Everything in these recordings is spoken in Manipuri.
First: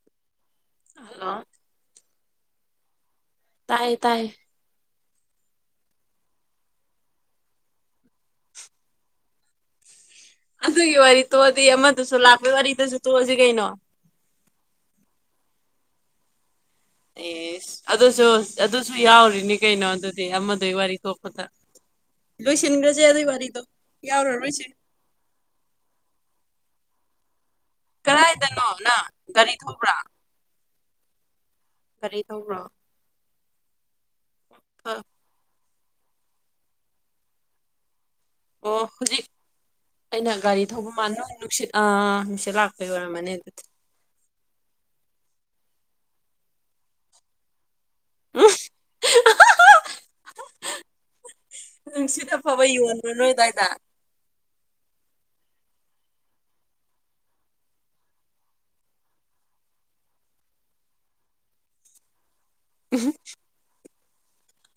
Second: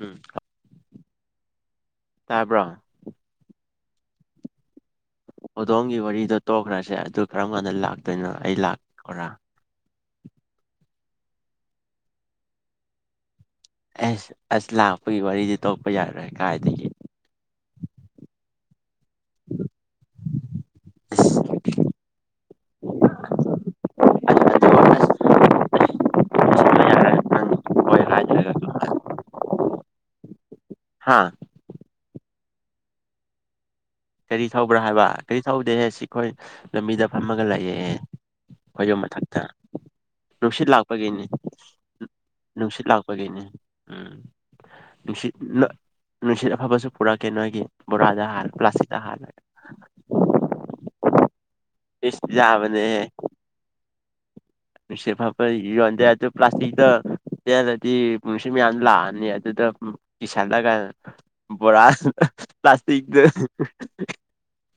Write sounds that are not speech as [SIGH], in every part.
ꯎꯝ ꯍꯜꯂꯣ ꯇꯥꯕ꯭ꯔꯣ ꯇꯥꯏꯌꯦ ꯇꯥꯏꯌꯦ ꯍꯧꯗꯣꯝꯒꯤ ꯋꯥꯔꯤꯗꯣ ꯇꯣꯛꯈ꯭ꯔꯁꯦ ꯑꯗꯨ ꯀꯔꯝ ꯀꯥꯟꯗ ꯂꯥꯛꯇꯣꯏꯅꯣ ꯑꯩ ꯂꯥꯛꯑꯣꯔꯥ ꯑꯗꯨꯒꯤ ꯋꯥꯔꯤ ꯇꯣꯛꯑꯗꯤ ꯑꯃꯗꯨꯁꯨ ꯂꯥꯛꯄꯩ ꯋꯥꯔꯤꯗꯨꯁꯨ ꯇꯣꯛꯑꯁꯤ ꯀꯩꯅꯣ ꯑꯦꯁ ꯑꯁ ꯂꯥꯛꯄꯒꯤ ꯋꯥꯔꯤꯗꯤ ꯇꯣꯛꯄ ꯌꯥꯔꯣꯏ ꯀꯥꯏꯗꯒꯤ ꯑꯦꯁ ꯑꯗꯨꯁꯨ ꯑꯗꯨꯁꯨ ꯌꯥꯎꯔꯤꯅꯤ ꯀꯩꯅꯣ ꯑꯗꯨꯗꯤ ꯑꯃꯗꯨꯏ ꯋꯥꯔꯤ ꯑꯁ ꯇꯣꯛꯄꯗ ꯂꯣꯏꯁꯤꯟꯈ꯭ꯔꯖꯦ ꯑꯗꯨꯏ ꯋꯥꯔꯤꯗꯣ ꯌꯥꯎꯔꯔꯣꯏꯁꯤ ꯀꯔꯥꯏꯗꯅꯣ ꯅꯪ ꯒꯥꯔꯤ ꯊꯧꯕ꯭ꯔꯥ ꯍꯥꯥ ꯒꯥꯔꯤ ꯊꯧꯕ꯭ꯔꯣ ꯒꯥꯔꯤ ꯊꯧꯕ꯭ꯔꯥ ꯍꯥꯏꯕ ꯒꯥꯔꯤ ꯊꯧꯗꯦꯍꯦ ꯁꯤꯈꯣꯏ ꯂꯝꯕꯤꯗ ꯐꯝꯃꯒ ꯂꯩꯥꯌꯦꯍꯦ ꯈꯣꯢ ꯑꯣ ꯌꯨꯝ ꯍꯧꯖꯤꯛ ꯃꯊꯛꯇ ꯑꯩꯅ ꯒꯥꯔꯤ ꯅꯨꯡꯁꯤꯠ ꯊꯧꯕ ꯃꯥꯟ ꯂꯥꯛꯄꯒꯤꯅꯤ ꯅꯣꯏ ꯅꯨꯡꯁꯤꯠ ꯑꯥ ꯅꯨꯡꯁꯤꯠ ꯂꯥꯛꯄꯒꯤ ꯑꯣꯏꯔꯝꯃꯅꯤ ꯑꯗꯨꯗꯤ ꯎꯝ ꯅꯨꯡꯁꯤꯠ ꯅꯣ ꯅꯨꯡꯁꯤꯠ ꯑꯐꯕꯁꯨ ꯄꯨꯔꯛꯀꯦ ꯅꯣꯏꯒꯤ ꯕꯣꯔꯥꯗ ꯍꯥꯜ ꯎꯝ ꯄ꯭ꯂꯥꯁꯇꯤꯛꯇ ꯍꯥꯜꯂꯒ ꯏꯁ ꯅꯨꯡꯁꯤꯠ ꯑꯐꯕ ꯌꯥꯕꯅꯦꯍꯦ ꯌꯣꯟꯕ꯭ꯔꯣ ꯅꯣꯏ ꯑꯗꯥꯏꯗ ꯅꯨꯡꯁꯤꯠ ꯑꯐꯕ ꯌꯣꯟꯗꯦ ꯑꯗꯨ ꯄ꯭ꯂꯥꯁꯇꯤꯛꯗ ꯇꯦꯜꯂꯗꯤ ꯅꯨꯡꯁꯤꯠ ꯃꯌꯥꯝꯖꯨ ꯂꯥꯛꯑꯅꯤ ꯑꯗꯨꯗ ꯎꯝ ꯀꯤꯁꯜꯂꯒ ꯕꯣꯔꯥꯥ ꯄ꯭ꯂꯥꯁꯇꯤꯛꯇ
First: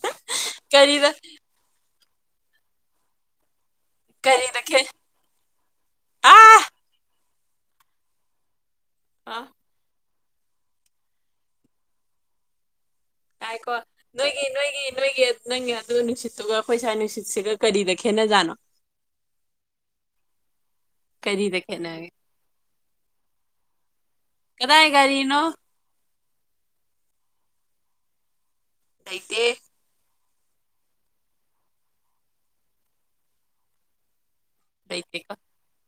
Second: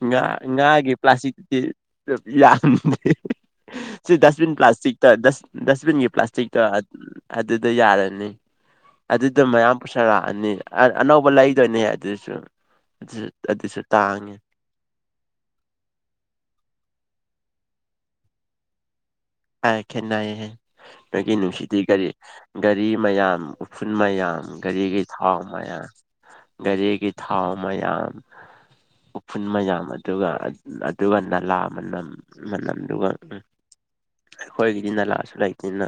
ꯉꯥ ꯉꯥꯒꯤ ꯀꯔꯤꯗ ꯄ꯭ꯂꯥꯁꯇꯤꯛꯇꯗꯤ ꯌꯥꯝꯗꯦ ꯁꯤ ꯗꯁꯕꯤꯟ ꯀꯔꯤꯗ ꯄ꯭ꯂꯥꯁ ꯈꯦ ꯇ ꯗꯁ ꯗꯁꯕꯤꯟꯒꯤ ꯑꯥ ꯄ꯭ꯂꯥꯁꯇꯤꯛꯇ ꯑꯗꯨꯗ ꯌꯥꯔꯅꯤ ꯑꯥ ꯑꯗꯨꯗ ꯃꯌꯥꯝ ꯎꯁꯥꯂꯥꯛꯑꯅꯤ ꯑꯥ ꯑꯅꯧꯕ ꯂꯩꯗꯣꯏꯅꯦ ꯑꯗꯨꯁꯨ ꯉꯥꯢꯀꯣ ꯑꯗꯨꯁꯨ ꯇꯥꯡꯉꯦ ꯅꯣꯏꯒꯤ ꯅꯣꯏꯒꯤ ꯅꯣꯏꯒꯤ ꯅꯪꯒꯤ ꯑꯗꯨ ꯅꯨꯡꯁꯤꯠꯇꯨꯒ ꯑꯩꯈꯣꯏ ꯁ꯭ꯋꯥꯏ ꯅꯨꯡꯁꯤꯠꯁꯤꯒ ꯀꯔꯤꯗ ꯈꯦꯠꯅꯖꯥꯅꯣ ꯑꯥꯏ ꯈꯦꯠꯅꯩꯍꯦ ꯅꯣꯏꯒꯤ ꯀꯔꯤꯗ ꯅꯨꯡꯁꯤꯠꯇꯤ ꯒꯥꯔꯤ ꯈꯦꯠꯅꯒꯦ ꯒꯥꯔꯤ ꯃꯌꯥꯝ ꯎꯐꯨꯜ ꯃꯌꯥꯝ ꯀꯗꯥꯏ ꯒꯔꯤꯒꯤ ꯊꯥꯎ ꯒꯥꯔꯤꯅꯣ ꯃꯌꯥꯝ ꯒꯥꯔꯤꯒꯤ ꯊꯥꯎ ꯃꯌꯥꯝ ꯂꯩꯇꯦ ꯎꯐꯨꯜ ꯃꯌꯥꯝ ꯑꯗ ꯑꯗꯨꯒ ꯑꯗ ꯑꯗꯨꯒ ꯅꯂꯥ ꯃꯅꯝ ꯃꯅꯝꯗꯨꯒ ꯎꯝ ꯑꯩꯈꯣꯏꯒꯤꯗꯤ ꯂꯩꯇꯦꯀꯣ ꯅꯂꯥꯁꯨ ꯂꯩꯇꯦꯅ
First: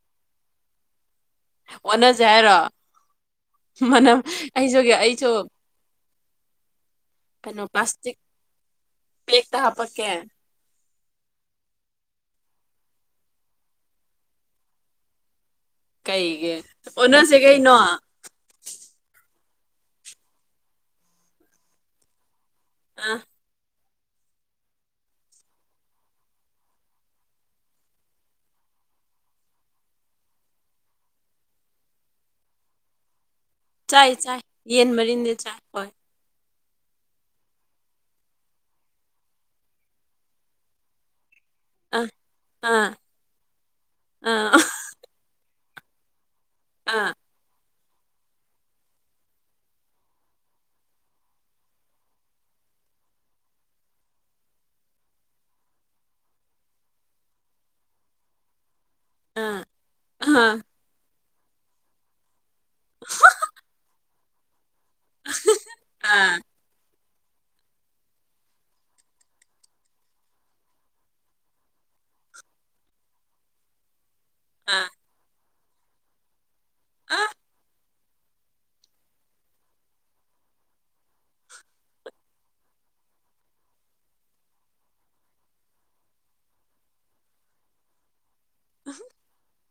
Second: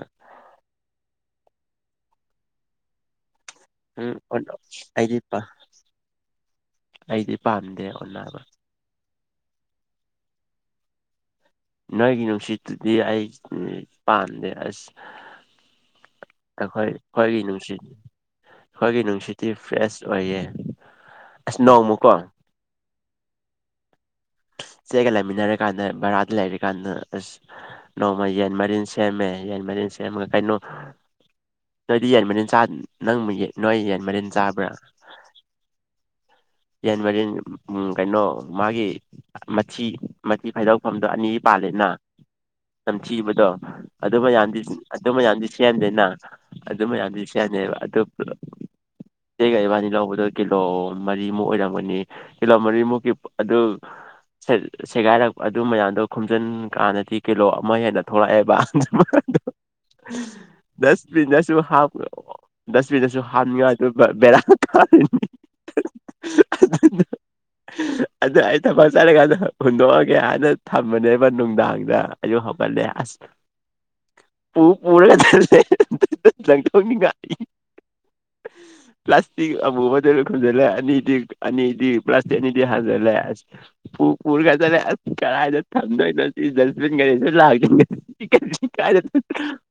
ꯑꯣꯟꯅꯖꯦ ꯍꯥꯏꯔꯣ ꯎꯝ ꯃꯅꯥꯝ ꯑꯩꯁꯨꯒꯦ ꯑꯩꯗꯤ ꯑꯩꯁꯨ ꯑꯩꯗꯤ ꯄꯥꯝꯗꯦ ꯑꯣꯟꯅꯕ ꯄ꯭ꯂꯦꯛꯇ ꯍꯥꯞꯄꯛꯀꯦ ꯅꯣꯏꯒꯤ ꯅꯨꯡꯁꯤꯠꯇꯨꯗꯤ ꯑꯩ ꯄꯥꯝꯗꯦ ꯑꯁ ꯀꯩꯒꯤ ꯑꯈꯣꯏ ꯑꯣꯟꯅꯁꯦ ꯑꯈꯣꯏꯒꯤ ꯀꯩꯅꯣ ꯅꯨꯡꯁꯤꯠ ꯑꯥ ꯑꯈꯣꯏꯒꯤ ꯅꯨꯡꯁꯤꯠꯇꯤ ꯐ꯭ꯔꯦꯁ ꯑꯣꯏꯌꯦ ꯑꯁ ꯅꯣꯡꯃꯀꯣ ꯑꯥ ꯆꯦꯒ ꯂꯩꯃꯤꯟꯅꯔꯀꯥꯟꯗ ꯕꯔꯥꯗ ꯂꯥꯢꯔꯤꯛ ꯀꯥꯟꯗ ꯑꯁ ꯅꯣꯡꯃ ꯌꯦꯟ ꯃꯔꯤꯟ ꯁꯦꯝꯃꯦ ꯌꯦꯟ ꯃꯔꯤꯟ ꯁꯦꯝꯃꯒ ꯀꯩꯅꯣ ꯅꯣꯏꯗꯤ ꯌꯦꯟ ꯃꯔꯤꯟ ꯆꯥ ꯅꯪꯃ ꯅꯣꯏ ꯌꯦꯟ ꯆꯥꯏ ꯃꯔꯤꯟ ꯆꯥꯏ ꯆꯥꯕ꯭ꯔꯥ ꯌꯦꯟ ꯃꯔꯤꯟꯗꯤ ꯆꯥꯏ ꯍꯣꯏ ꯌꯦꯟ ꯃꯔꯤꯟ ꯎꯝ ꯀꯩꯅꯣ ꯃꯥꯒꯤ ꯃꯊꯤ ꯃꯊꯤ ꯐꯥꯏꯗꯣꯛꯐꯝꯗꯣ ꯑꯅꯤ ꯄꯥꯜꯂꯦꯗꯅꯥ ꯑꯥ ꯑꯥ ꯅꯝꯊꯤꯕꯗꯣ ꯑꯗꯨ ꯑꯥ ꯃꯌꯥꯝꯗꯤ ꯑꯗꯨ ꯃꯌꯥꯝꯗꯤ ꯁꯦꯝꯗꯦꯅꯥ ꯑꯗꯨ ꯑꯥ ꯃꯌꯥꯝꯗꯤ ꯁꯦꯝꯗꯦꯕ ꯑꯗꯨ ꯄꯨꯜꯂꯞ ꯏꯆꯦꯒ ꯏꯕꯥꯅꯤ ꯂꯧꯕꯗꯣ ꯀꯤꯂꯣ ꯃꯔꯤꯃꯨꯛ ꯑꯣꯏꯔꯝꯒꯅꯤ ꯀꯤꯂꯣ ꯃꯔꯤꯃꯨꯛꯀꯤ ꯑꯗꯨ ꯁꯦ ꯁꯦꯒꯥꯏꯔꯞ ꯑꯗꯨ ꯃꯌꯥꯝꯗꯣ ꯈꯣꯝꯖꯟ ꯀꯥꯟꯗꯗꯤ ꯀꯤꯂꯣ ꯑꯃ ꯍꯦꯟꯅ ꯊꯣꯛꯂꯛꯑꯦꯕ ꯑꯥ [UNINTELLIGIBLE] ꯑꯥ ꯗꯁꯕꯤꯟꯗꯁꯨ ꯍꯥꯞ ꯗꯁꯕꯤꯟꯗꯁꯨ ꯍꯥꯞꯅꯤꯡꯉꯥꯏꯗꯨ ꯕ ꯕꯦꯔꯥ ꯀꯥꯔꯤꯅꯤ ꯑꯥ [UNINTELLIGIBLE] ꯑꯗꯨ ꯑꯩ ꯊꯕꯛ ꯆꯠꯂꯤꯀꯥꯟꯗ ꯍꯨꯟꯗꯣꯛꯑꯒꯦ ꯑꯥꯗ ꯊꯝꯕꯅꯦꯕ ꯅꯨꯡꯗꯥꯡꯗ ꯑꯩꯌꯨꯛ ꯍꯧꯒꯠꯂꯦ ꯑꯁ ꯄꯨ ꯑꯥ ꯄꯨꯔꯒ ꯆꯠꯂꯦ ꯑꯥ ꯂꯪꯊꯣꯛꯅꯤꯡꯉꯥꯏ [INAUDIBLE] ꯄ꯭ꯂꯥꯁꯇꯤꯛ ꯑꯃꯨꯕꯗꯨꯅ ꯈꯨꯝꯖꯜꯂꯦ ꯑꯅꯤꯗꯤ ꯑꯅꯤꯗꯤ ꯄ꯭ꯂꯥꯁꯇꯤꯛ ꯑꯅꯤꯗꯤ ꯍꯥꯟꯖꯜꯂꯦ ꯑꯁ ꯄꯨ ꯄꯨꯔꯒ ꯆꯥꯠꯂꯦ ꯑꯁ ꯀꯔꯥꯏꯗ ꯊꯝꯗꯣꯏꯅꯣ ꯁꯤ ꯗꯁꯕꯤꯟ ꯒꯥꯔꯤꯗꯣ ꯂꯥꯛꯇꯦ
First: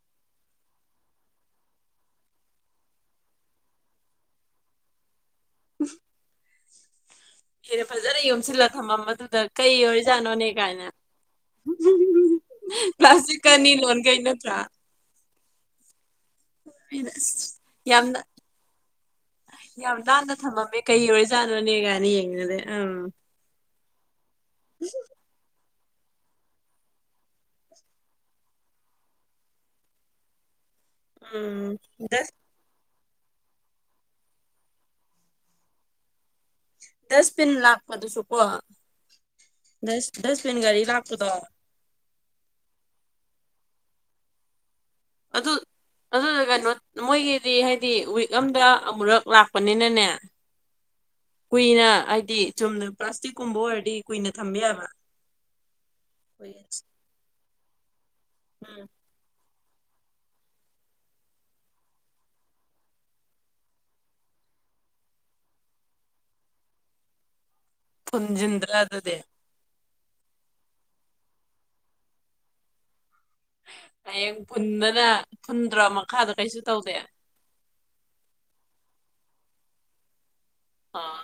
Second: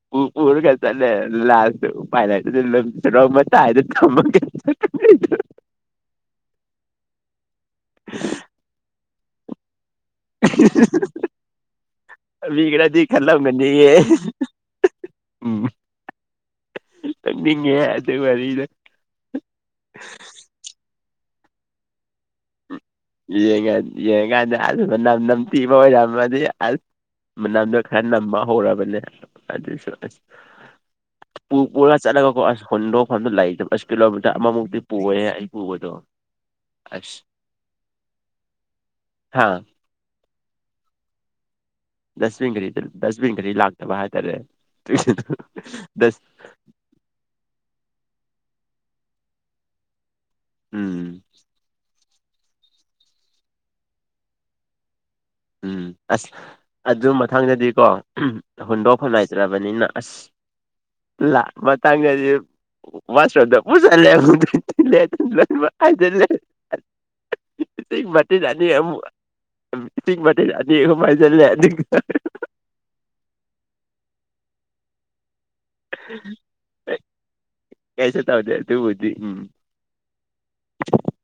[UNINTELLIGIBLE] ꯄꯨ ꯄꯨꯔꯒ ꯆꯠꯂꯦ ꯂꯥꯁꯇ ꯎꯄꯥꯏ ꯂꯩꯔꯛꯇ꯭ꯔꯗꯤ ꯂꯪꯊꯣꯛꯔ ꯃꯇꯥꯏꯗ ꯊꯝꯃ [UNINTELLIGIBLE] [UNINTELLIGIBLE] ꯈꯦꯔ ꯐꯖꯅ ꯌꯣꯝꯁꯤꯜꯂ ꯊꯝꯃꯝꯕꯗꯨꯗ ꯀꯩ ꯑꯣꯏꯔꯖꯥꯠꯅꯣꯅꯦ ꯀꯥꯏꯅ ꯃꯤ [UNINTELLIGIBLE] ꯈꯔꯗꯤ ꯄ꯭ꯂꯁꯇꯤꯛ ꯑꯅꯤ ꯈꯜꯂꯝꯒꯅꯤꯌꯦ ꯂꯣꯟꯒꯩ ꯅꯠꯇ꯭ꯔꯥ ꯎꯝ ꯑꯩꯅ ꯑꯁ ꯅꯣꯛꯅꯤꯡꯉꯦꯍꯦ ꯑꯗꯨ ꯌꯥꯝꯅ ꯋꯥꯔꯤꯗꯣ ꯌꯥꯝ ꯅꯥꯟꯅ ꯊꯥꯝꯃꯝꯃꯦ ꯀꯩ ꯑꯣꯏꯔꯖꯥꯠꯅꯣꯅꯦ ꯒꯥꯏꯅ ꯌꯦꯡꯅꯗꯣꯏ ꯑꯝ ꯌꯦꯡꯉ ꯌꯦꯡꯉꯀꯥꯟꯗ ꯑꯁ ꯃꯅꯝ ꯅꯝꯊꯤꯕ ꯑꯣꯏꯔꯝꯃꯗꯤ ꯑꯁ ꯃꯅꯝꯗꯣ ꯈꯔ ꯅꯝꯕ ꯍꯧꯔꯕꯅꯦ ꯑꯗꯨꯁꯨ ꯑꯁ ꯎꯝ ꯄꯨ ꯄꯨꯔ ꯗꯁ ꯆꯠꯂꯒꯀꯣ ꯑꯁ ꯍꯨꯟꯗꯣꯛꯐꯝꯗꯣ ꯂꯩꯇꯕ ꯑꯁ ꯀꯤꯂꯣꯃꯤꯇꯔ ꯑꯃꯃꯨꯛꯇꯤ ꯄꯨꯋꯦ ꯑꯩ ꯄꯨꯕꯗꯣ ꯑꯁ ꯗꯁꯄꯤꯟ ꯂꯥꯛꯄꯗꯨꯁꯨ ꯀꯣ ꯍꯥꯥ ꯗꯁ ꯗꯁꯄꯤꯟ ꯒꯥꯔꯤ ꯂꯥꯛꯄꯗꯣ ꯗꯁꯕꯤꯟ ꯒꯥꯔꯤꯗ ꯗꯁꯕꯤꯟ ꯒꯥꯔꯤ ꯂꯥꯛꯇꯕ ꯍꯥꯏꯇꯥꯔꯦ ꯗꯨꯏ ꯑꯗꯨ [UNINTELLIGIBLE] ꯗꯁ ꯑꯗꯨꯗ ꯀꯩꯅꯣ ꯃꯣꯏꯒꯤꯗꯤ ꯍꯥꯏꯗꯤ ꯋꯤꯛ ꯑꯝꯗ ꯑꯃꯨꯔꯛ ꯂꯥꯛꯄꯅꯤꯅꯅꯦ ꯎꯝ ꯀꯨꯏꯅ ꯍꯥꯏꯗꯤ ꯆꯨꯝꯅ ꯄ꯭ꯂꯥꯁꯇꯤꯛꯀꯨꯝꯕ ꯑꯣꯏꯔꯗꯤ ꯀꯨꯏꯅ ꯊꯝꯕ ꯌꯥꯕ ꯎꯝ ꯑꯁ ꯎꯝ ꯑꯗꯨ ꯃꯊꯪꯗꯗꯤꯀꯣ ꯎꯝ ꯍꯨꯟꯗꯣꯛꯐꯝ ꯂꯩꯏꯇ꯭ꯔꯕꯅꯤꯅ ꯑꯁ ꯂꯥꯞ ꯃꯇꯥꯡꯗꯖꯨ ꯋꯥꯏꯔꯨꯝꯗ ꯄꯨꯁꯜꯂꯦ [UNINTELLIGIBLE] ꯏꯁꯤꯡ ꯕꯥꯔꯇꯤꯟ ꯑꯅꯤ ꯐꯨꯟꯖꯤꯟꯗ꯭ꯔꯥ ꯑꯃꯨꯛ ꯑꯗꯨꯗꯤ ꯏꯁꯤꯡ ꯕꯥꯔꯇꯤꯟ ꯑꯅꯤ ꯑꯍꯨꯝ ꯍꯩꯖꯜꯂꯦ ꯑꯗꯨꯒ [UNINTELLIGIBLE] ꯍꯌꯦꯡ ꯐꯨꯟꯗꯅ ꯐꯨꯟꯗ꯭ꯔꯥ ꯃꯈꯥꯗꯣ ꯀꯩꯁꯨ ꯇꯧꯗꯦ ꯀꯩꯁꯨ ꯇꯧꯗꯦ ꯑꯗꯨꯕꯨꯗꯤ ꯎꯝ ꯑꯥ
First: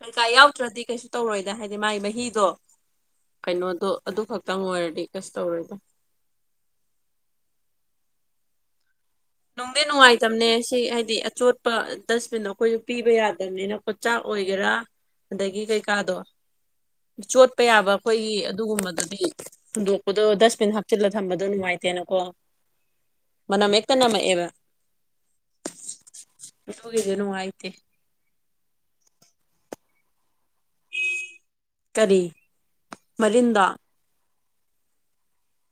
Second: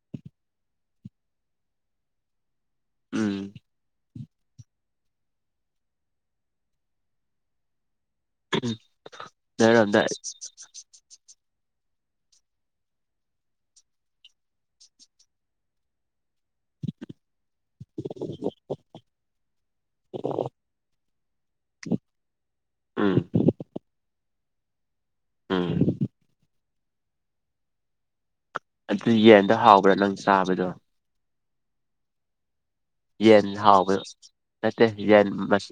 [UNINTELLIGIBLE] ꯌꯥꯎꯗ꯭ꯔꯗꯤ ꯀꯩꯁꯨ ꯇꯧꯔꯣꯏꯗ ꯍꯥꯏꯗꯤ ꯃꯥꯒꯤ ꯃꯍꯤꯗꯣ ꯎꯝ ꯀꯩꯅꯣꯗꯣ ꯑꯗꯨ ꯈꯛꯇꯪ ꯑꯣꯏꯔꯗꯤ ꯀꯩꯁꯨ ꯇꯧꯔꯣꯏꯗ ꯑꯍꯝ ꯅꯨꯡꯗꯤ ꯅꯨꯡꯉꯥꯏꯇꯕꯅꯦ [UNINTELLIGIBLE] ꯁꯤ ꯍꯥꯏꯗꯤ ꯑꯆꯣꯠꯄ ꯗꯁꯕꯤꯟ ꯑꯩꯈꯣꯢꯖꯨ ꯄꯤꯕ ꯌꯥꯗꯝꯅꯤꯅꯀꯣ ꯆꯥꯛ ꯑꯣꯏꯒꯦꯔꯥ ꯑꯗꯒꯤ ꯀꯩꯀꯥꯗꯣ ꯆꯣꯠꯄ ꯌꯥꯕ ꯑꯩꯈꯣꯏꯒꯤ ꯑꯗꯨꯒꯨꯝꯕꯗꯨꯗꯤ ꯍꯨꯟꯗꯣꯛꯄꯗꯣ ꯗꯁꯕꯤꯟ ꯍꯥꯞꯆꯤꯜꯂ ꯊꯝꯕꯗꯣ ꯅꯨꯡꯉꯥꯏꯇꯦꯅꯀꯣ ꯎꯝ ꯃꯅꯝ ꯍꯦꯛ ꯇ ꯅꯝꯃꯛꯑꯦꯕ ꯎꯝ [UNINTELLIGIBLE] ꯅꯨꯡꯉꯥꯢꯇꯦ ꯑꯗꯨ ꯌꯦꯟꯗꯣ ꯍꯥꯎꯕ꯭ꯔꯥ ꯅꯪ ꯆꯥꯕꯗꯣ ꯀꯔꯤ ꯌꯦꯟ ꯃꯔꯤꯟꯗꯣ ꯍꯥꯎꯕꯔ ꯅꯠꯇꯦ ꯌꯦꯟ ꯃꯁ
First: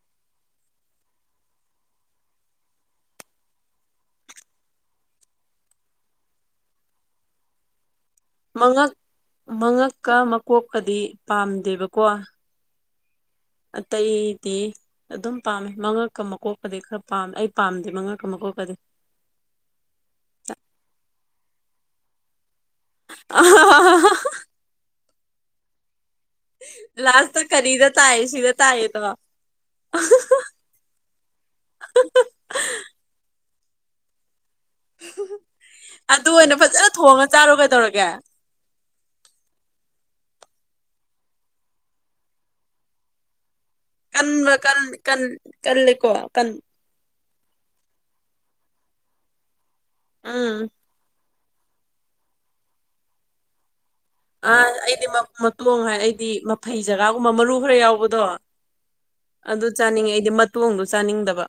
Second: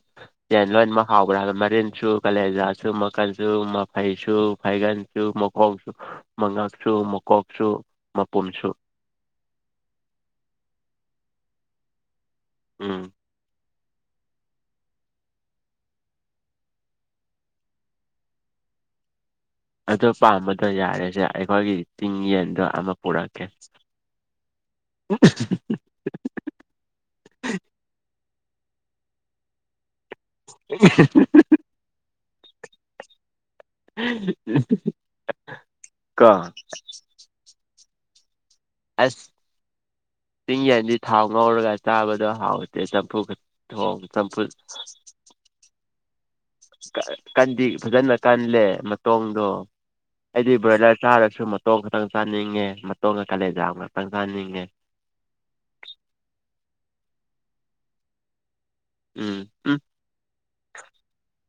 ꯌꯦꯟ ꯂꯣꯏꯅꯃꯛ ꯍꯥꯎꯕ꯭ꯔꯥ ꯍꯥꯕ ꯃꯔꯤꯟꯖꯨ ꯀꯥꯂꯦꯖꯥꯖꯨ ꯃꯀꯟꯖꯨ ꯃꯐꯩꯖꯨ ꯐꯥꯢꯒꯟ ꯖꯨ ꯃꯀꯣꯛ ꯃꯉꯛꯁꯨ ꯃꯀꯣꯛꯁꯨ ꯃꯄꯨꯝꯁꯨ ꯃꯉꯛ ꯃꯉꯛꯀ ꯃꯀꯣꯛꯀꯗꯤ ꯄꯥꯝꯗꯦꯕꯀꯣ ꯎꯝ ꯑꯥꯇꯩꯗꯤ ꯑꯗꯨꯝ ꯄꯥꯝꯃꯦ ꯃꯉꯛꯀ ꯃꯀꯣꯛꯀꯗꯤ ꯈꯔ ꯄꯥꯝ ꯑꯩ ꯄꯥꯝꯗꯦ ꯃꯉꯛꯀ ꯃꯀꯣꯛꯀꯗꯤ ꯑꯗꯨ ꯄꯥꯝꯕꯗꯣ ꯌꯥꯔꯦꯁꯦ ꯑꯩꯈꯣꯏꯒꯤ ꯆꯤꯡ ꯌꯦꯟꯗꯣ ꯑꯃꯥ ꯄꯨꯔꯛꯀꯦ [UNINTELLIGIBLE] ꯂꯥꯁꯇ ꯀꯔꯤꯗ ꯇꯥꯏ ꯁꯤꯗ ꯇꯥꯏ ꯗꯣ [UNINTELLIGIBLE] [UNINTELLIGIBLE] [UNINTELLIGIBLE] ꯑꯗꯨ ꯀꯣ ꯑꯣꯏꯅ ꯐꯖꯟ ꯊꯣꯡꯉ ꯆꯥꯔꯣ ꯀꯩꯗꯧꯔꯒꯦ ꯑꯁ ꯆꯤꯡ ꯌꯦꯟꯗꯤ ꯊꯥꯎ ꯉꯧꯔꯒ ꯆꯥꯕꯗꯣ ꯍꯥꯎꯇꯦꯗ ꯄꯨꯛ ꯀꯟꯕ ꯀꯜ ꯀꯜ ꯀꯜꯂꯦꯀꯣ ꯀꯟ ꯀꯥ ꯀꯟꯗꯤ ꯐꯖꯅ ꯀꯟꯂꯦ ꯃꯇꯣꯡꯗꯣ ꯎꯝ ꯑꯩꯗꯤ ꯕ꯭ꯔꯣꯏꯂꯔ ꯆꯥꯔꯁꯨ ꯇꯣꯡ ꯈꯛꯇꯪ ꯆꯥꯅꯤꯡꯉꯦ ꯃꯇꯣꯡꯒ ꯀꯥꯂꯦꯟꯖꯥꯒ ꯑꯥ ꯑꯩꯗꯤ ꯃꯥ ꯃꯇꯣꯡ ꯍꯥꯏ ꯑꯩꯗꯤ ꯃꯐꯩ ꯖꯒꯥꯒꯨꯝꯕ ꯃꯔꯨ ꯈꯔ ꯌꯥꯎꯕꯗꯣ ꯎꯝ ꯑꯗꯨ ꯎꯝ ꯆꯥꯅꯤꯡꯉꯦ ꯑꯩꯗꯤ ꯃꯇꯣꯡꯗꯣ ꯆꯥꯅꯤꯡꯗꯕ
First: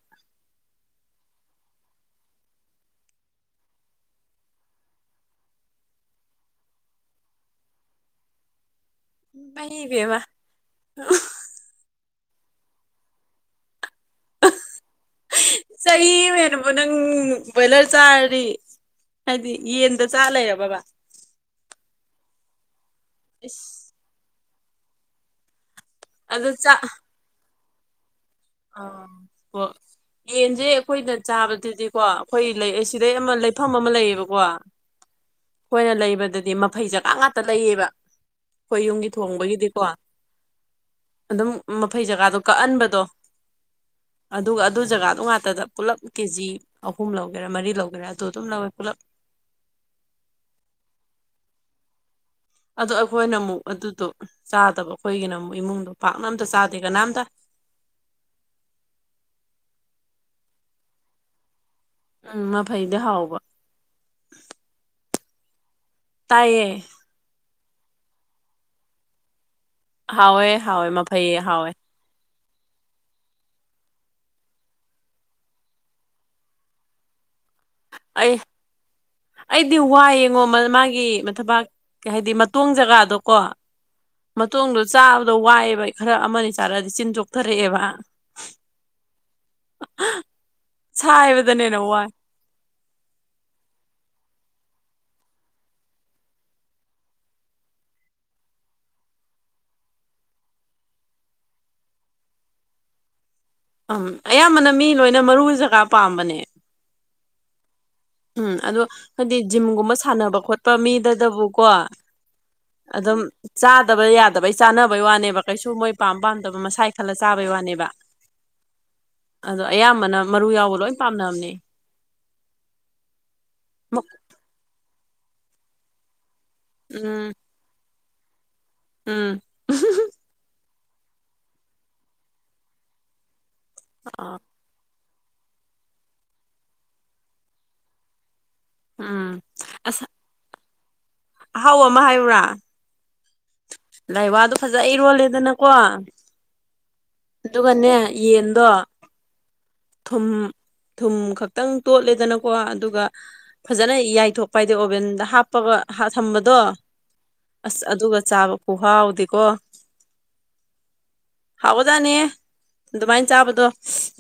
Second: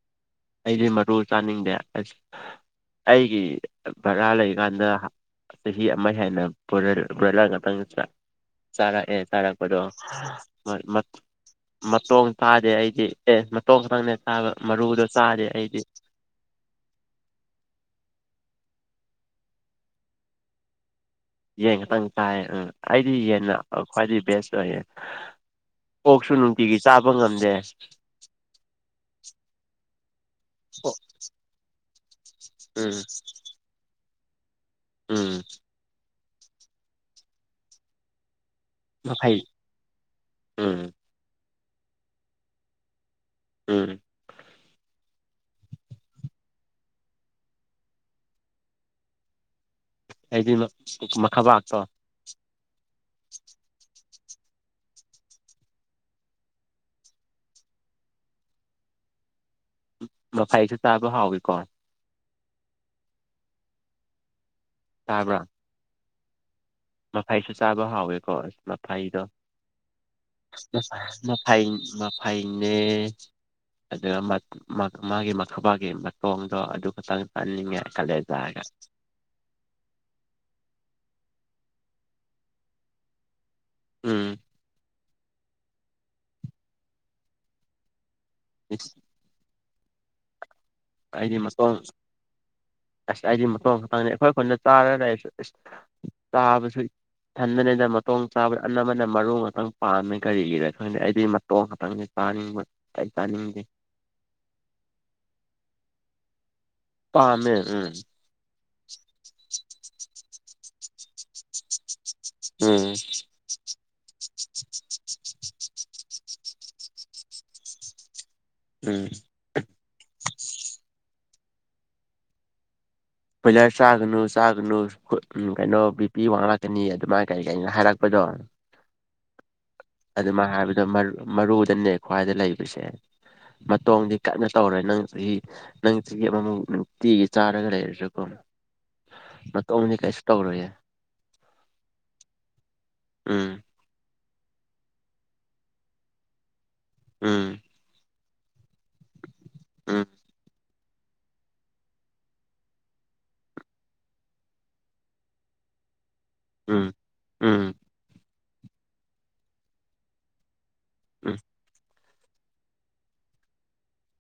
ꯑꯩꯗꯤ ꯃꯔꯨ ꯆꯥꯅꯤꯡꯗꯦ ꯑꯁ ꯑꯩꯒꯤ ꯕꯥꯔꯥ ꯂꯩꯀꯥꯟꯗ ꯆꯍꯤ ꯑꯃ ꯍꯦꯟꯅ [UNINTELLIGIBLE] ꯕ꯭ꯔꯣꯏꯂꯔ ꯉꯛꯇꯪ ꯆꯥ ꯆꯥꯔꯦ ꯑꯦ ꯃꯩ ꯇꯥꯔꯛꯄꯗꯣ ꯏꯕꯦꯝꯃ ꯍꯣꯢ ꯃꯥ ꯃꯇꯣꯡ ꯇꯥꯗꯦ ꯑꯩꯗꯤ ꯑꯦ ꯃꯇꯣꯡ ꯈꯛꯇꯪꯅꯦ ꯆꯥꯕ ꯃꯔꯨꯗꯣ ꯆꯥꯗꯦ ꯑꯩꯗꯤ [UNINTELLIGIBLE] ꯅꯪ ꯕꯣꯏꯂꯔ ꯆꯥꯔꯗꯤ ꯍꯥꯏꯗꯤ ꯌꯦꯟꯗ ꯆꯥ ꯂꯩꯔꯕꯕꯥ ꯌꯦꯟ ꯈꯇꯪ ꯆꯥꯏ ꯑꯪ ꯑꯩꯗꯤ ꯌꯦꯟꯅ ꯏꯁ ꯑꯥ ꯈ꯭ꯋꯥꯏꯗꯒꯤ ꯕꯦꯁ ꯑꯣꯏꯌꯦ ꯑꯣꯛꯁꯨ ꯑꯗꯨ ꯅꯨꯡꯇꯤꯒꯤ ꯆꯥꯛ ꯆꯥꯕ ꯉꯝꯗꯦ ꯑꯥ ꯍꯣ ꯌꯦꯟꯁꯦ ꯑꯩꯈꯣꯏꯅ ꯆꯥꯕꯗꯨꯗꯤꯀꯣ ꯑꯩꯈꯣꯏ ꯂꯩ ꯑꯥ ꯎꯝ ꯁꯤꯗꯩ ꯑꯃ ꯂꯩ ꯃꯐꯝ ꯑꯃ ꯂꯩꯌꯦꯕꯀꯣ ꯎꯝ ꯈꯣꯏꯅ ꯂꯩꯕꯗꯗꯤ ꯃꯐꯩ ꯖꯒꯥ ꯉꯥꯛꯇ ꯂꯩꯌꯦꯕ ꯈꯣꯏ ꯌꯨꯝꯒꯤ ꯃꯐꯩ ꯊꯣꯡꯕꯒꯤꯗꯤꯀꯣ ꯎꯝ ꯑꯗꯨꯝ ꯃꯐꯩ ꯖꯒꯥꯗꯣ ꯀꯛꯑꯟꯕꯗꯣ ꯎꯝ ꯑꯗꯨꯒ ꯑꯗꯨ ꯖꯒꯥꯗꯣ ꯉꯥꯛꯇꯗ ꯄꯨꯂꯞ ꯀꯦꯖꯤ ꯑꯍꯨꯝ ꯂꯧꯒꯦꯔꯥ ꯃꯔꯤ ꯂꯧꯒꯦꯔꯥ ꯑꯗꯨ ꯑꯗꯨꯝ ꯂꯧꯋꯦ ꯄꯨꯂꯞ ꯑꯩꯗꯤ ꯃꯥ ꯃꯈꯕꯥꯛꯇꯣ ꯑꯗꯣ ꯑꯩꯈꯣꯏꯅ ꯑꯃꯨꯛ ꯑꯗꯨꯗꯣ ꯆꯥꯗꯕ ꯑꯩꯈꯣꯏꯒꯤꯅ ꯑꯃꯨꯛ ꯏꯃꯨꯡꯗꯣ ꯄꯥꯛꯅ ꯑꯝꯇ ꯆꯥꯗꯦ ꯀꯅꯥꯝꯇ꯫ ꯃꯐꯩꯁꯨ ꯆꯥꯕ ꯍꯥꯎꯋꯤꯀꯣ꯫ ꯎꯝ ꯃꯐꯩꯗꯤ ꯍꯥꯎꯕ꯫ ꯇꯥꯕ꯭ꯔꯥ꯫ ꯇꯥꯏꯌꯦ꯫ ꯃꯐꯩꯁꯨ ꯆꯥꯕ ꯍꯥꯎꯋꯦꯀꯣ ꯑꯁ ꯃꯐꯩꯗꯣ꯫ ꯍꯥꯎꯋꯦ ꯎꯝ ꯍꯥꯎꯋꯦ ꯃꯐꯩ ꯍꯥꯎꯋꯦ ꯃꯐꯩꯅꯦ ꯑꯗꯨꯒ ꯃ ꯃꯥ ꯃꯥꯒꯤ ꯃꯊꯕꯥꯛꯒꯤ ꯃꯇꯣꯡꯗꯣ ꯑꯗꯨ ꯈꯛꯇꯪ ꯆꯥꯅꯤꯡꯉꯦ ꯑꯩ ꯀꯂꯦꯖꯥꯒ꯫ ꯑꯩꯗꯤ ꯋꯥꯏꯌꯦꯉꯣ ꯃ-ꯃꯥꯒꯤ ꯃꯊꯕꯥꯛ ꯀꯩ ꯍꯥꯏꯗꯤ ꯃꯇꯣꯡ ꯖꯒꯥꯗꯣꯀꯣ꯫ ꯎꯝ ꯃꯇꯣꯡꯗꯣ ꯆꯥꯕꯗ ꯋꯥꯏꯌꯦꯕ ꯈꯔ ꯑꯃ ꯑꯅꯤ ꯆꯥꯔꯛꯑꯗꯤ ꯆꯤꯟ ꯆꯣꯛꯊꯔꯛꯑꯦꯕ꯫ ꯏꯁ꯫ ꯑꯩꯗꯤ ꯁꯥꯏꯕꯗꯅ ꯃꯇꯣꯡ ꯍꯦꯟꯅ ꯋꯥꯏ ꯑꯁ ꯑꯩꯗꯤ ꯃꯇꯣꯡ ꯈꯛꯇꯪꯅꯦ ꯑꯩꯈꯣꯏ ꯈꯨꯟꯗ ꯆꯥꯔꯒ ꯂꯩꯕꯁꯨ ꯑꯁ ꯆꯥꯕꯁꯦ ꯏꯊꯟꯗꯅꯦꯗ ꯃꯇꯣꯡ ꯆꯥꯕ ꯑꯅꯝꯕꯅ ꯃꯔꯨ ꯉꯥꯛꯇꯪ ꯄꯥꯝꯃꯦ ꯀꯔꯤꯒꯤꯔ ꯈꯪꯗꯤ ꯑꯩꯗꯤ ꯃꯇꯣꯡ ꯈꯥꯛꯇꯪꯅꯦ꯫ ꯆꯥꯅꯤꯡꯕ ꯑꯩ ꯆꯥꯅꯤꯡꯗꯦ꯫ ꯑꯝ ꯑꯌꯥꯝꯕꯅ ꯃꯤ ꯂꯣꯏꯅ ꯃꯔꯨꯒꯤ ꯖꯒꯥ ꯄꯥꯝꯕꯅꯦ꯫ ꯄꯥꯝꯃꯦ ꯎꯝ꯫ ꯎꯝ ꯑꯗꯣ ꯍꯥꯏꯗꯤ ꯖꯤꯝꯒꯨꯝꯕ ꯁꯥꯟꯅꯕ ꯈꯣꯠꯄ ꯃꯤꯗꯗꯕꯨꯀꯣ꯫ ꯎꯝ ꯑꯗꯨꯝ ꯆꯥꯗꯕ ꯌꯥꯗꯕꯩ ꯆꯥꯅꯕꯩ ꯋꯥꯅꯦꯕ ꯀꯩꯁꯨ ꯃꯣꯏ ꯄꯥꯝ ꯄꯥꯝꯗꯕ ꯃꯁꯥ ꯈꯜꯂ ꯆꯥꯕꯩ ꯋꯥꯅꯦꯕ꯫ [UNINTELLIGIBLE] ꯎꯝ꯫ ꯑꯗꯣ ꯑꯌꯥꯝꯕꯅ ꯃꯔꯨ ꯌꯥꯎꯕ ꯂꯣꯏ ꯄꯥꯝꯅꯕꯅꯦ꯫ ꯕꯣꯏꯂꯔ ꯆꯥꯒꯅꯨ ꯆꯥꯒꯅꯨ ꯈꯨ ꯎꯝ ꯀꯩꯅꯣ ꯕꯤ ꯄꯤ ꯋꯥꯡꯂꯛꯀꯅꯤ ꯑꯗꯨꯃꯥꯏ ꯎꯝ ꯀꯔꯤ ꯀꯩ ꯍꯥꯏꯔꯛꯄꯗꯣ꯫ ꯎꯝ꯫ ꯑꯗꯨꯃꯥꯏ ꯍꯥꯏꯕꯗꯣ ꯃꯔ-ꯃꯔꯨꯗꯅꯦ ꯈ꯭ꯋꯥꯏꯗ ꯂꯩꯕꯁꯦ꯫ ꯃꯇꯣꯡꯗꯤ ꯑ ꯀꯦꯝꯇ ꯇꯧꯔꯣꯏ ꯅꯪ ꯆꯍꯤ ꯅꯪ ꯆꯍꯤ ꯑꯃꯃꯨꯛ ꯅꯨꯡꯇꯤꯒꯤ ꯆꯥꯔꯒ ꯂꯩꯔꯁꯨ꯫ ꯎꯝ꯫ ꯃꯇꯣꯡꯗꯤ ꯑꯁ ꯀꯩꯁꯨ ꯇꯧꯔꯣꯏꯌꯦ꯫ ꯑꯍꯥꯎꯕ ꯑꯃ ꯍꯥꯏꯌꯨꯔꯥ꯫ ꯎꯝ꯫ ꯂꯥꯏꯋꯥꯗꯣ ꯐꯖ ꯏꯔꯣꯜꯂꯦꯗꯅꯀꯣ꯫ ꯎꯝ ꯑꯗꯨꯒꯅꯦ ꯌꯦꯟꯗꯣ꯫ ꯎꯝ ꯊꯨꯝ ꯊꯨꯝ ꯈꯛꯇꯪ ꯇꯣꯠꯂꯦꯗꯅꯀꯣ ꯑꯗꯨꯒ ꯐꯖꯅ ꯌꯥꯏꯊꯣꯛꯄ ꯍꯥꯏꯗꯤ ꯑꯣꯚꯦꯟꯗ ꯍꯥꯞ ꯍꯥꯞꯄꯒ ꯍꯥ ꯊꯝꯕꯗꯣ ꯎꯝ ꯎꯝ ꯑꯁ ꯑꯗꯨꯒ ꯆꯥꯕ ꯈꯨꯍꯥꯎꯗꯤꯀꯣ ꯎꯝ ꯍꯥꯎꯒ ꯖꯥꯅꯤꯍꯦ ꯑꯗꯨꯃꯥꯏꯅ ꯆꯥꯕꯗꯣ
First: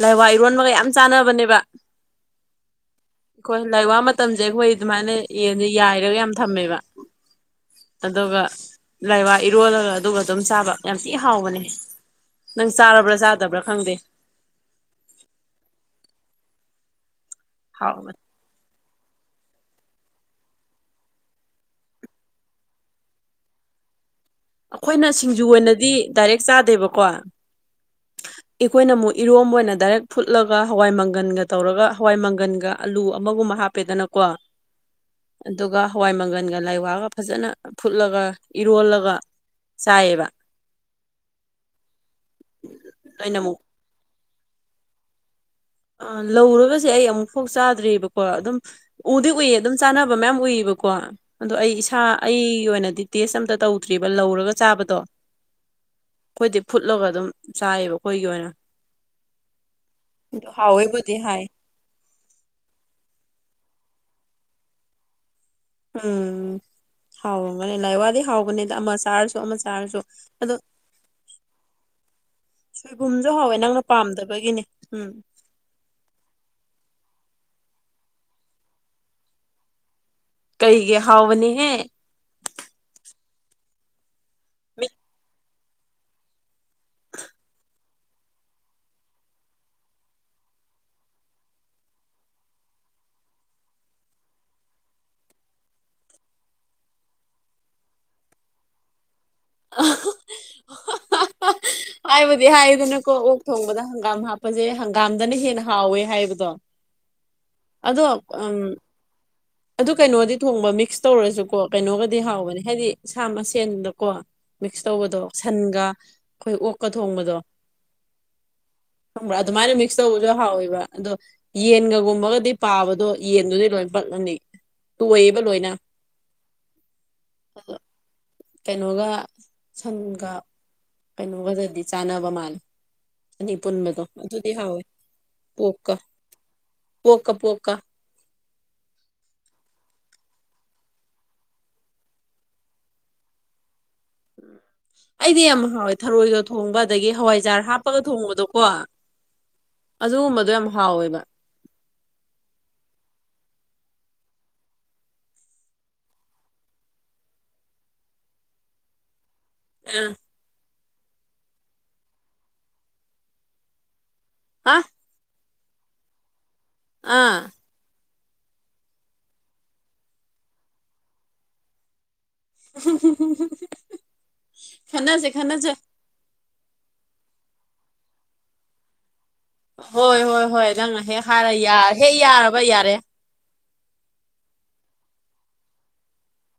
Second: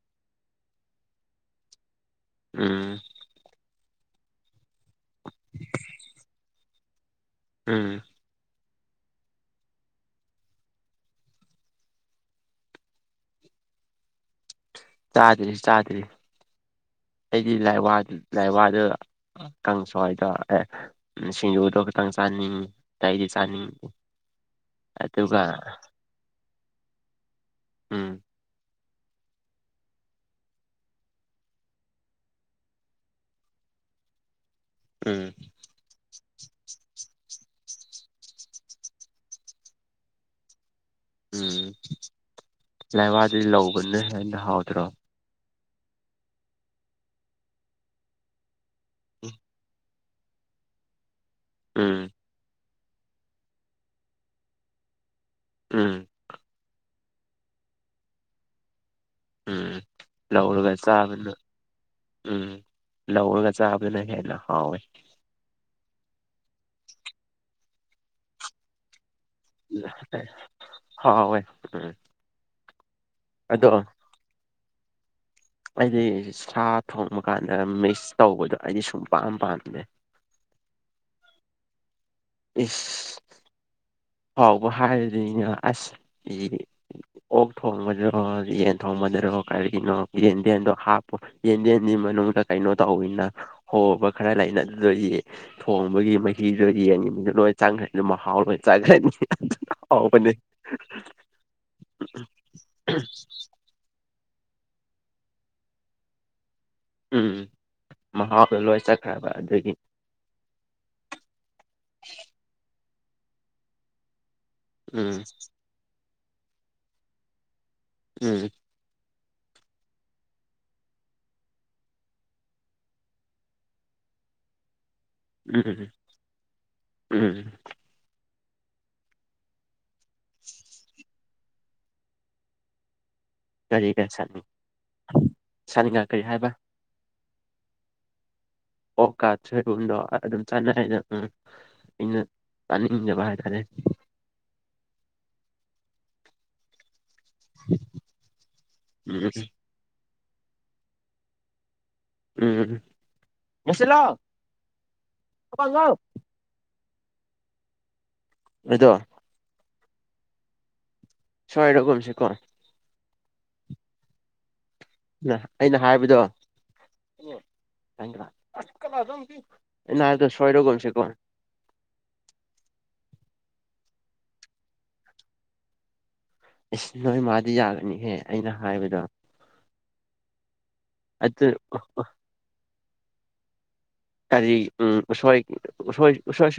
ꯂꯥꯏꯋꯥ ꯏꯔꯣꯟꯕꯒ ꯌꯥꯝ ꯆꯥꯟꯅꯕꯅꯦꯕ꯫ ꯎꯝ꯫ ꯈꯣꯏ ꯂꯥꯏꯋꯥ ꯃꯇꯝꯁꯦ ꯑꯩꯈꯣꯏ ꯑꯗꯨꯃꯥꯏꯅ ꯌꯦꯟꯁꯦ ꯌꯥꯏꯔꯒ ꯌꯥꯝ ꯊꯝꯃꯦꯕ꯫ ꯎꯝ꯫ ꯑꯗꯨꯒ ꯂꯥꯏꯋꯥ ꯏꯔꯣꯜꯂꯒ ꯑꯗꯨꯒ ꯑꯗꯨꯝ ꯆꯥꯕ ꯌꯥꯝ ꯊꯤ ꯍꯥꯎꯕꯅꯦ꯫ ꯅꯪ ꯆꯥꯔꯕ꯭ꯔꯥ ꯆꯥꯗꯕ꯭ꯔꯥ ꯈꯪꯗꯦ꯫ ꯆꯥꯗ꯭ꯔꯤ ꯆꯥꯗ꯭ꯔꯤ ꯑꯩꯗꯤ ꯂꯥꯏꯋꯥ ꯍꯥꯎꯕꯅꯦ ꯂꯥꯏꯋꯥꯗꯨ ꯀꯥꯡꯁꯣꯏꯗꯣ ꯑꯦ ꯁꯤꯡꯖꯨꯗꯣ ꯈꯤꯇꯪ ꯆꯥꯅꯤꯡꯉꯤ ꯑꯇꯩꯗꯤ ꯆꯥꯅꯤꯡ ꯑꯩꯈꯣꯏꯅ ꯑꯗꯨꯒ ꯁꯤꯡꯖꯨ ꯑꯣꯏꯅꯗꯤ ꯗꯥꯏꯔꯦꯛ ꯆꯥꯗꯦꯕꯀꯣ ꯎꯝ ꯑꯩꯈꯣꯏꯅ ꯑꯃꯨꯛ ꯏꯔꯣꯝꯕ ꯑꯣꯏꯅ ꯗꯥꯏꯔꯦꯛ ꯐꯨꯠꯂꯒ ꯍꯋꯥꯏ ꯃꯪꯒꯟꯒ ꯇꯧꯔꯒ ꯍꯋꯥꯏ ꯃꯪꯒꯟꯒ ꯑꯂꯨ ꯑꯃꯒꯨꯝꯕ ꯍꯥꯞ ꯄꯦꯗꯅꯀꯣ ꯎꯝ ꯑꯗꯨꯒ ꯍꯋꯥꯏ ꯃꯪꯒꯟꯒ ꯂꯥꯏꯋꯥꯒ ꯐꯖꯅ ꯐꯨꯠꯂꯒ ꯏꯔꯣꯜꯂꯒ ꯆꯥꯏꯌꯦꯕ ꯎꯝ ꯅꯣꯏꯅ ꯂꯥꯏꯋꯥꯗꯤ ꯑꯃꯨꯛ ꯂꯧꯕꯅ ꯍꯦꯟꯅ ꯍꯥꯎꯗ꯭ꯔꯣ ꯑꯥ ꯂꯧꯔꯒꯁꯦ ꯑꯩ ꯑꯃꯨꯛ ꯐꯥꯎ ꯆꯥꯗ꯭ꯔꯤꯕꯀꯣ ꯑꯗꯨꯝ ꯎꯗꯤ ꯎꯏꯌꯦ ꯑꯗꯨꯝ ꯆꯥꯟꯅꯕ ꯃꯌꯥꯝ ꯎꯏꯌꯦꯕꯀꯣ ꯑꯗꯣ ꯑꯩ ꯏꯁꯥ ꯎꯝ ꯑꯩꯒꯤ ꯑꯣꯏꯅꯗꯤ ꯇꯦꯁ ꯑꯝꯇ ꯇꯧꯗ꯭ꯔꯤꯕ ꯂꯧꯔꯒ ꯆꯥꯕꯗꯣ ꯎꯝ ꯈꯣꯏꯗꯤ ꯐꯨꯠꯂꯒ ꯑꯗꯨꯝ ꯆꯥꯏꯑꯦꯕ ꯈꯣꯏꯒꯤ ꯑꯣꯏꯅ ꯎꯝ ꯑꯗꯨ ꯂꯧꯔꯒ ꯍꯥꯎꯋꯦꯕꯨꯗꯤ ꯆꯥꯕꯅ ꯍꯥꯏ ꯎꯝ ꯂꯧꯔꯒ ꯆꯥꯕꯗꯨꯅ ꯍꯦꯟꯅ ꯍꯥꯎꯌꯦ ꯎꯝ ꯍꯥꯎꯔꯝꯒꯅꯤ ꯂꯥꯏꯋꯥꯗꯤ ꯍꯥꯎꯕꯅꯤꯗ ꯑꯃ ꯆꯥꯔꯁꯨ ꯑꯃ ꯆꯥꯔꯁꯨ ꯑꯗꯣ ꯍꯥꯎꯋꯦ ꯎꯝ ꯁꯣꯏꯕꯨꯝꯁꯨ ꯍꯥꯎꯋꯦ ꯑꯗꯣ ꯅꯪꯅ ꯄꯥꯝꯗꯕꯒꯤꯅꯤ ꯎꯝ ꯑꯩꯗꯤ ꯁꯥ ꯊꯣꯡꯕ ꯀꯥꯟꯗ ꯃꯤꯛꯁ ꯇꯧꯕꯗꯣ ꯑꯩꯗꯤ ꯁꯨꯡ ꯄꯥꯝ ꯄꯥꯝꯗꯦ ꯀꯩꯒꯤ ꯍꯥꯎꯕꯅꯤꯍꯦ ꯏꯁ ꯍꯥꯎꯕ ꯍꯥꯏꯔꯗꯤꯅ ꯑꯁ ꯏ ꯑꯣꯛ ꯊꯣꯡꯕꯗꯔꯣ ꯌꯦꯟ ꯊꯣꯡꯕꯗꯔꯣ ꯀꯔꯤꯒꯤꯅꯣ ꯌꯦꯟꯗꯦꯝꯗꯣ ꯍꯥꯞꯄꯣ ꯌꯦꯟꯗꯦꯝꯒꯤ ꯃꯅꯨꯡꯗ ꯀꯩꯅꯣ ꯇꯧꯋꯤꯅ ꯍꯣꯕ ꯈꯔ ꯂꯩꯅ ꯑꯗꯨꯗꯒꯤ ꯊꯣꯡꯕꯒꯤ ꯃꯍꯤꯗꯨ ꯌꯦꯟꯗ ꯂꯣꯏ ꯆꯪꯈ꯭ꯔꯗꯤ ꯃꯍꯥꯎ ꯂꯩ ꯑꯗꯨꯅ ꯍꯥꯎꯕꯅꯦ ꯍꯥꯏꯕꯗꯤ ꯍꯥꯏꯗꯅꯀꯣ ꯑꯣꯛ ꯊꯣꯡꯕꯗ ꯍꯪꯒꯥꯝ ꯍꯥꯞꯄꯁꯦ ꯍꯪꯒꯥꯝꯗꯅ ꯍꯦꯟꯅ ꯍꯥꯎꯋꯦ ꯍꯥꯏꯕꯗꯣ ꯎꯝ ꯑꯗꯣ ꯃꯍꯥꯎꯗꯣ ꯎꯝ ꯂꯣꯏ ꯆꯠꯈ꯭ꯔꯕ ꯑꯗꯨꯒꯤ ꯑꯗꯨ ꯀꯩꯅꯣꯗꯤ ꯊꯣꯡꯕ ꯃꯤꯛꯁ ꯇꯧꯔꯁꯨꯀꯣ ꯀꯩꯅꯣꯒꯗꯤ ꯍꯥꯎꯕꯅꯦ ꯍꯥꯏꯗꯤ ꯁꯥ ꯃꯁꯦꯟꯗꯀꯣ ꯃꯤꯛꯁ ꯎꯝ ꯇꯧꯕꯗꯣ ꯁꯟꯒ ꯑꯩꯈꯣꯏ ꯑꯣꯛꯀ ꯊꯣꯡꯕꯗꯣ ꯎꯝ ꯈꯪꯕ꯭ꯔ ꯑꯗꯨꯃꯥꯏꯅ ꯃꯤꯛꯁ ꯇꯧꯕꯁꯨ ꯍꯥꯎꯋꯦꯕ ꯑꯗꯣ ꯌꯦꯟꯒꯒꯨꯝꯕꯒꯗꯤ ꯄꯥꯕꯗꯣ ꯌꯦꯟꯗꯨꯗꯤ ꯂꯣꯏ ꯄꯠꯂꯅꯤ ꯇꯣꯏꯌꯦꯕ ꯂꯣꯏꯅ ꯎꯝ ꯎꯝ ꯀꯩꯅꯣꯒ ꯁꯟꯒ ꯀꯩꯅꯣꯒꯗꯗꯤ ꯆꯥꯟꯅꯕ ꯃꯥꯜꯂꯦ ꯑꯅꯤ ꯄꯨꯟꯕꯗꯣ ꯀꯔꯤꯒ ꯁꯟ ꯑꯗꯨꯗꯤ ꯍꯥꯎꯋꯦ ꯄꯣꯛꯀ ꯁꯟꯒ ꯀꯔꯤ ꯍꯥꯏꯕ ꯄꯣꯛꯀ ꯄꯣꯛꯀ ꯑꯣꯛꯀ ꯁꯣꯏꯕꯨꯝꯗꯣ ꯑꯗꯨꯝ ꯆꯥꯟꯅꯩꯅ ꯎꯝ ꯑꯩꯅ ꯆꯥꯅꯤꯡꯗꯕ ꯍꯥꯏꯇꯥꯔꯦ ꯑꯩꯗꯤ ꯌꯥꯝ ꯍꯥꯎꯋꯦ ꯊꯔꯣꯏꯒ ꯊꯣꯡꯕ ꯑꯗꯒꯤ ꯍꯋꯥꯏ ꯍꯋꯥꯏꯖꯥꯔ ꯍꯥꯞꯄꯒ ꯊꯣꯡꯕꯗꯣꯀꯣ ꯎꯝ ꯑꯗꯨꯒꯨꯝꯕꯗꯣ ꯌꯥꯝ ꯍꯥꯎꯋꯦꯕ ꯎꯝ ꯂꯣꯏꯁꯤꯜꯂꯣ ꯊꯣꯡ ꯍꯥꯡꯉꯣ ꯑꯩꯗꯣ ꯑ ꯁꯣꯏꯔꯒꯨꯝꯁꯦꯀꯣ ꯍꯥ ꯑꯩꯅ ꯍꯥꯏꯕꯗꯣ ꯑꯥ ꯑꯩꯅ ꯍꯥꯢꯕꯗꯣ ꯁꯣꯏꯔꯒꯨꯝꯁꯦꯀꯣ ꯈꯟꯅꯖꯦ ꯈꯟꯅꯖꯦ ꯏꯁ ꯅꯣꯏ ꯃꯥꯗꯤ ꯌꯥꯒꯅꯤꯍꯦ ꯑꯩꯅ ꯍꯥꯏꯕꯗ ꯍꯣꯏ ꯍꯣꯏ ꯍꯣꯏ ꯅꯪꯅ ꯍꯦꯛ ꯑꯗꯨ ꯍꯥꯏꯔ ꯌꯥ ꯍꯦꯛ ꯌꯥꯔꯕ ꯌꯥꯔꯦ ꯀꯔꯤ ꯎꯝ ꯎꯁꯣꯏ ꯎꯁꯣꯏ ꯎꯁꯣꯢꯁꯨ